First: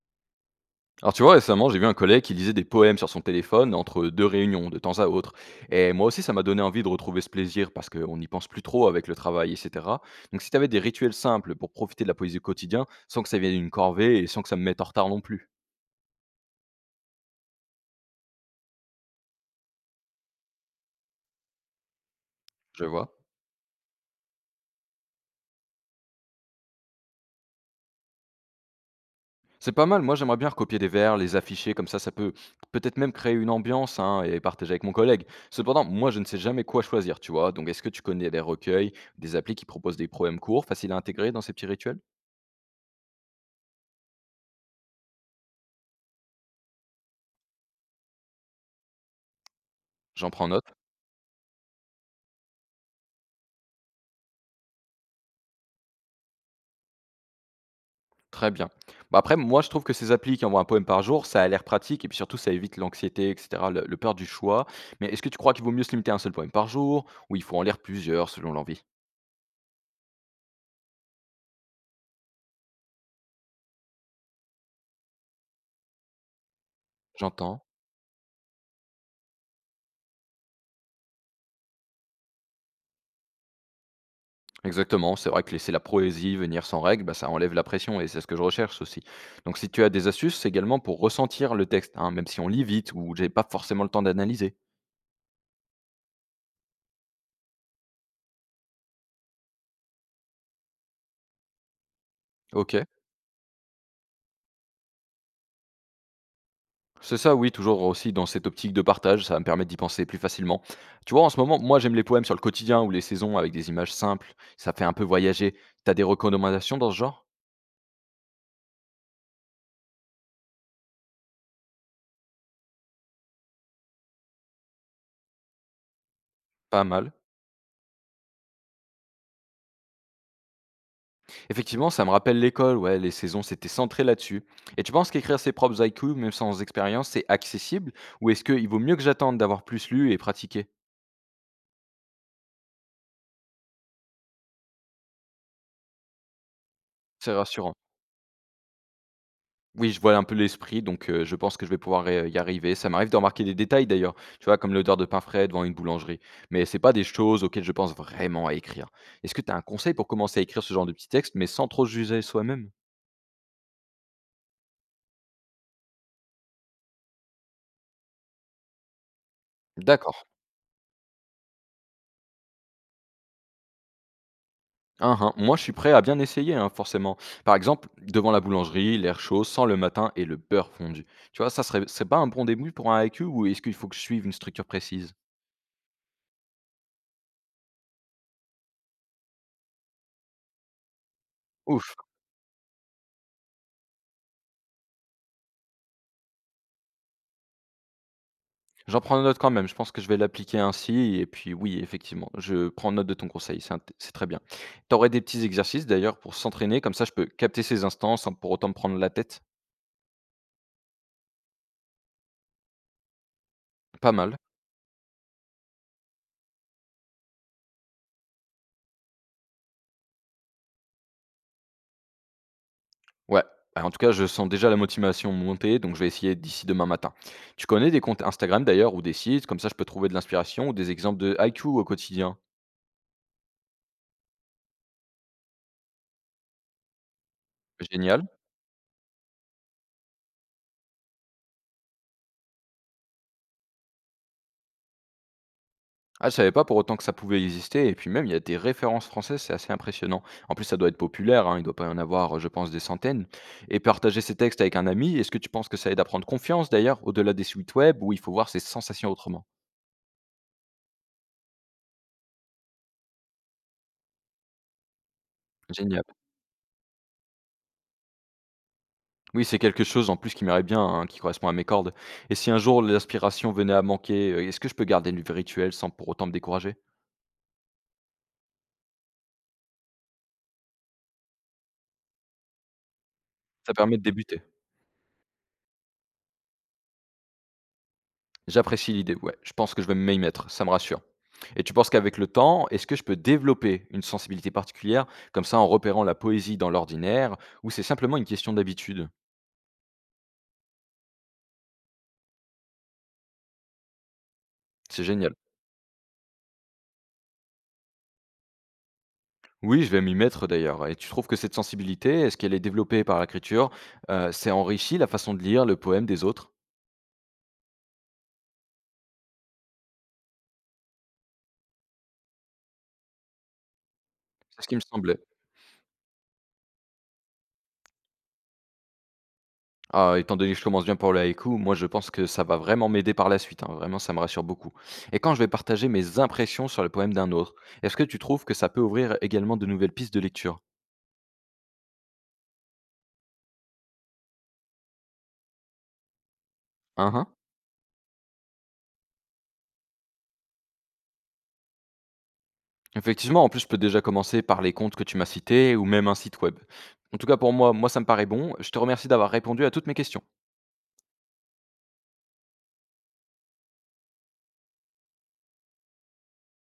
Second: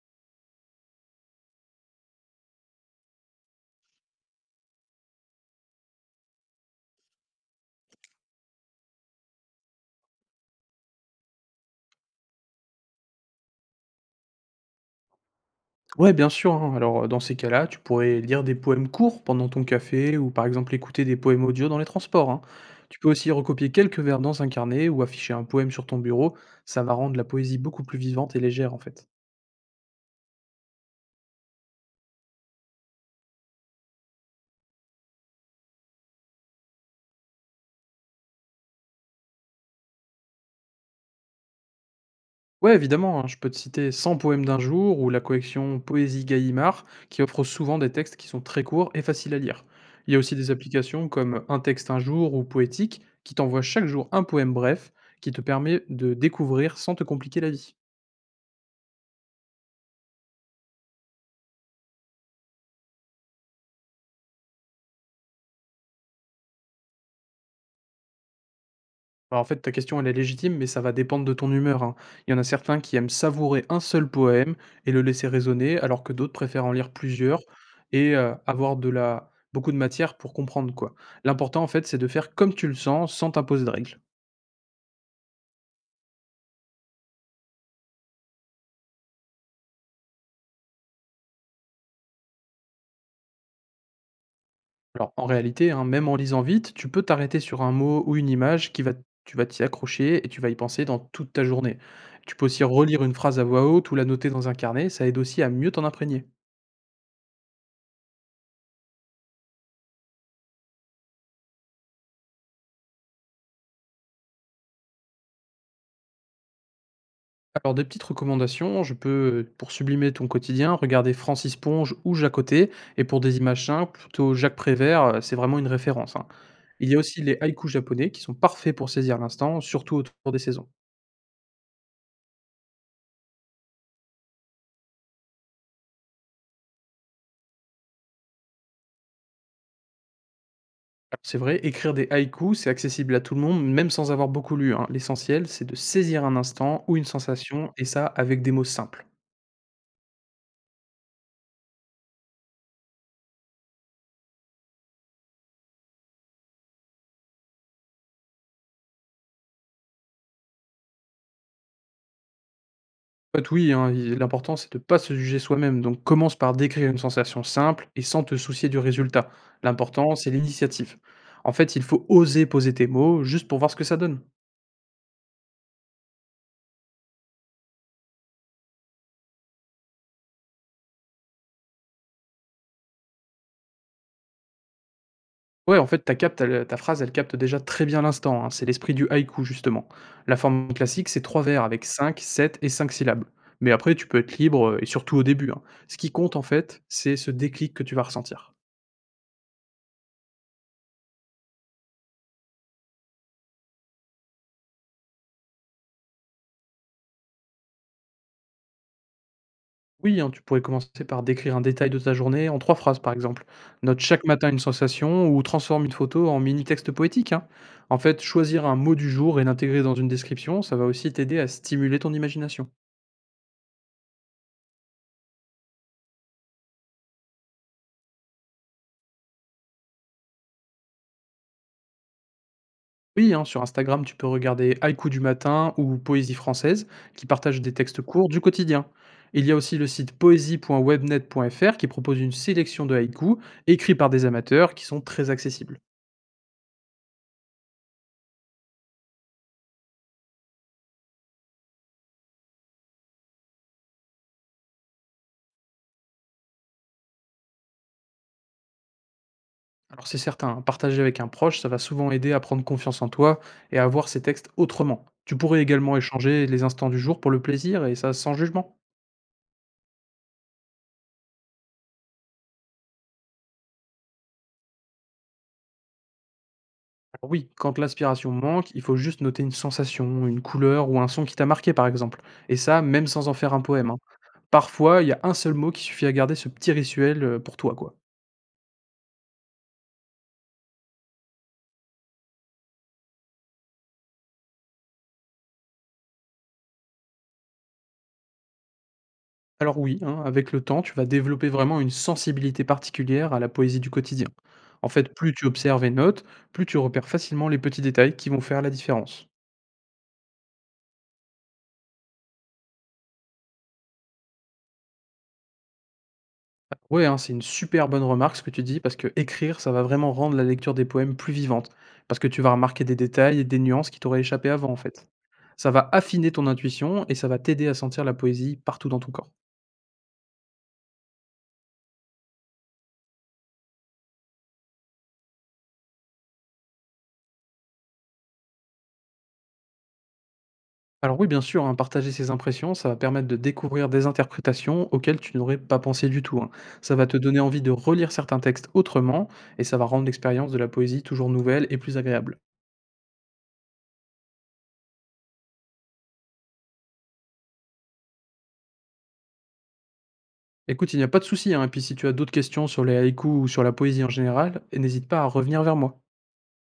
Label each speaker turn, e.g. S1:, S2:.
S1: Alors tu vois, récemment, j'ai vu un collègue qui lisait des poèmes sur son téléphone entre deux réunions, de temps à autre. Et moi aussi, ça m'a donné envie de retrouver ce plaisir parce qu'on n'y pense plus trop avec le travail, etc. Donc si tu avais des rituels simples pour profiter de la poésie au quotidien, sans que ça vienne d'une corvée et sans que ça me mette en retard non plus.
S2: Ouais, bien sûr, hein. Alors, dans ces cas-là, tu pourrais lire des poèmes courts pendant ton café ou, par exemple, écouter des poèmes audio dans les transports, hein.
S1: Je
S2: Tu peux
S1: vois.
S2: aussi recopier quelques vers dans un carnet ou afficher un poème sur ton bureau. Ça va rendre la poésie beaucoup plus vivante et légère, en fait.
S1: C'est pas mal, moi j'aimerais bien recopier des vers, les afficher, comme ça ça peut peut-être même créer une ambiance hein, et partager avec mon collègue. Cependant, moi je ne sais jamais quoi choisir, tu vois. Donc est-ce que tu connais des recueils, des applis qui proposent des poèmes courts, faciles à intégrer dans ces petits rituels?
S2: Ouais, évidemment, hein, je peux te citer 100 poèmes d'un jour ou la collection Poésie Gallimard qui offre souvent des textes qui sont très courts et faciles à lire. Il y a
S1: J'en
S2: aussi
S1: prends
S2: des
S1: note.
S2: applications comme Un texte un jour ou Poétique qui t'envoient chaque jour un poème bref qui te permet de découvrir sans te compliquer la vie.
S1: Très bien. Bah, après, moi, je trouve que ces applis qui envoient un poème par jour, ça a l'air pratique et puis surtout, ça évite l'anxiété, et cetera, le peur du choix. Mais est-ce que tu crois qu'il vaut mieux se limiter à un seul poème par jour ou il faut en lire plusieurs selon l'envie?
S2: Bah, en fait, ta question, elle est légitime, mais ça va dépendre de ton humeur, hein. Il y en a certains qui aiment savourer un seul poème et le laisser résonner, alors que d'autres préfèrent en lire plusieurs
S1: J'entends.
S2: et avoir de la beaucoup de matière pour comprendre, quoi. L'important, en fait, c'est de faire comme tu le sens, sans t'imposer de règles.
S1: Exactement. C'est vrai que laisser la poésie venir sans règle, bah, ça enlève la pression et c'est ce que je recherche aussi. Donc, si tu as des astuces, c'est également pour ressentir le texte, hein, même si on lit vite ou j'ai pas forcément le temps d'analyser.
S2: Alors, en réalité, hein, même en lisant vite, tu peux t'arrêter sur un mot ou une image qui va tu vas t'y accrocher et tu vas y penser dans toute ta journée. Tu peux aussi
S1: Ok.
S2: relire une phrase à voix haute ou la noter dans un carnet, ça aide aussi à mieux t'en imprégner.
S1: C'est ça, oui, toujours aussi dans cette optique de partage, ça va me permettre d'y penser plus facilement. Tu vois, en ce moment, moi j'aime les poèmes sur le quotidien ou les saisons avec des images simples, ça fait un peu voyager. T'as des recommandations dans ce genre?
S2: Alors, des petites recommandations, je peux, pour sublimer ton quotidien, regarder Francis Ponge ou Jacques Côté, et pour des images simples, plutôt Jacques Prévert, c'est vraiment une référence, hein.
S1: Pas
S2: Il y a
S1: mal.
S2: aussi les haïkus japonais qui sont parfaits pour saisir l'instant, surtout autour des saisons.
S1: Effectivement, ça me rappelle l'école, ouais, les saisons, c'était centré là-dessus. Et tu penses qu'écrire ses propres haïkus, même sans expérience, c'est accessible? Ou est-ce qu'il vaut mieux que j'attende d'avoir plus lu et pratiqué?
S2: Alors c'est vrai, écrire des haïkus, c'est accessible à tout le monde, même sans avoir beaucoup lu, hein. L'essentiel, c'est de saisir un instant ou une
S1: C'est
S2: sensation,
S1: rassurant.
S2: et ça avec des mots simples.
S1: Oui, je vois un peu l'esprit, donc je pense que je vais pouvoir ré y arriver. Ça m'arrive de remarquer des détails d'ailleurs, tu vois? Comme l'odeur de pain frais devant une boulangerie, mais c'est pas des choses auxquelles je pense vraiment à écrire. Est-ce que tu as un conseil pour commencer à écrire ce genre de petits textes, mais sans trop se juger soi-même?
S2: En fait, oui, hein, i l'important, c'est de ne pas se juger soi-même, donc commence par décrire une sensation simple et sans te soucier du résultat. L'important,
S1: D'accord.
S2: c'est l'initiative. En fait, il faut oser poser tes mots juste pour voir ce que ça donne.
S1: Hein, hein. Moi, je suis prêt à bien essayer, hein, forcément. Par exemple, devant la boulangerie, l'air chaud, sans le matin et le beurre fondu. Tu vois? Ça serait c'est pas un bon début pour un haiku ou est-ce qu'il faut que je suive une structure précise?
S2: Ouais, en fait, ta phrase, elle capte déjà très bien l'instant, hein. C'est l'esprit du haïku, justement. La forme classique, c'est trois vers avec
S1: Ouf.
S2: 5, 7 et 5 syllabes. Mais après, tu peux être libre, et surtout au début, hein. Ce qui compte, en fait, c'est ce déclic que tu vas ressentir.
S1: J'en prends note quand même, je pense que je vais l'appliquer ainsi et puis oui, effectivement, je prends note de ton conseil, c'est très bien. Tu aurais des petits exercices d'ailleurs pour s'entraîner, comme ça je peux capter ces instants sans pour autant me prendre la tête.
S2: Oui, hein, tu pourrais commencer par décrire un détail de ta journée en trois phrases, par exemple. Note
S1: Pas
S2: chaque
S1: mal.
S2: matin une sensation ou transforme une photo en mini texte poétique, hein. En fait, choisir un mot du jour et l'intégrer dans une description, ça va aussi t'aider à stimuler ton imagination.
S1: Ouais. Ah, en tout cas, je sens déjà la motivation monter, donc je vais essayer d'ici demain matin. Tu connais des comptes Instagram d'ailleurs ou des sites, comme ça je peux trouver de l'inspiration ou des exemples de IQ au quotidien.
S2: Oui, hein, sur Instagram, tu peux regarder Haïku du matin ou Poésie française, qui partagent des textes
S1: Génial.
S2: courts du quotidien. Il y a aussi le site poésie.webnet.fr qui propose une sélection de haïkus écrits par des amateurs qui sont très accessibles.
S1: Ah, je savais pas pour autant que ça pouvait exister et puis même il y a des références françaises, c'est assez impressionnant. En plus, ça doit être populaire, hein, il doit pas y en avoir, je pense des centaines et partager ces textes avec un ami, est-ce que tu penses que ça aide à prendre confiance d'ailleurs, au-delà des sites web où il faut voir ses sensations autrement?
S2: Alors c'est certain, hein, partager avec un proche, ça va souvent aider à prendre confiance en toi et à voir ces textes autrement. Tu pourrais également
S1: Génial.
S2: échanger les instants du jour pour le plaisir et ça sans jugement.
S1: Oui, c'est quelque chose en plus qui m'irait bien, hein, qui correspond à mes cordes et si un jour l'inspiration venait à manquer, est-ce que je peux garder le v rituel sans pour autant me décourager?
S2: Alors oui, quand l'inspiration manque, il faut juste noter une sensation, une couleur ou un son qui t'a marqué par exemple. Et ça, même sans en faire un
S1: Ça
S2: poème, hein.
S1: permet de débuter.
S2: Parfois, il y a un seul mot qui suffit à garder ce petit rituel pour toi, quoi.
S1: J'apprécie l'idée, ouais. Je pense que je vais m'y mettre, ça me rassure. Et tu penses qu'avec le temps, est-ce que je peux développer une sensibilité particulière, comme ça en repérant la poésie dans l'ordinaire, ou c'est simplement une question d'habitude?
S2: Alors oui, hein, avec le temps, tu vas développer vraiment une sensibilité particulière à la poésie du quotidien. En
S1: C'est
S2: fait, plus
S1: génial.
S2: tu observes et notes, plus tu repères facilement les petits détails qui vont faire la différence.
S1: Oui, je vais m'y mettre d'ailleurs. Et tu trouves que cette sensibilité, est-ce qu'elle est développée par l'écriture? C'est enrichi la façon de lire le poème des autres?
S2: Ouais, hein, c'est une super bonne remarque ce que tu dis, parce que écrire, ça va vraiment rendre la lecture des poèmes plus vivante, parce que tu vas remarquer des détails et des nuances qui t'auraient échappé
S1: C'est ce
S2: avant, en
S1: qui me
S2: fait.
S1: semblait.
S2: Ça va affiner ton intuition et ça va t'aider à sentir la poésie partout dans ton corps.
S1: Ah, étant donné que je commence bien pour le haïku, moi je pense que ça va vraiment m'aider par la suite, hein. Vraiment, ça me rassure beaucoup. Et quand je vais partager mes impressions sur le poème d'un autre, est-ce que tu trouves que ça peut ouvrir également de nouvelles pistes de lecture?
S2: Alors oui, bien sûr, hein, partager ses impressions, ça va permettre de découvrir des interprétations auxquelles tu n'aurais pas pensé du tout, hein. Ça va
S1: Hein,
S2: te
S1: hein.
S2: donner envie de relire certains textes autrement, et ça va rendre l'expérience de la poésie toujours nouvelle et plus agréable.
S1: Effectivement, en plus, je peux déjà commencer par les comptes que tu m'as cités ou même un site web. En tout cas, pour moi, moi ça me paraît bon. Je te remercie d'avoir répondu à toutes mes questions.
S2: Écoute, il n'y a pas de souci, hein, et puis si tu as d'autres questions sur les haïkus ou sur la poésie en général, n'hésite pas à revenir vers moi.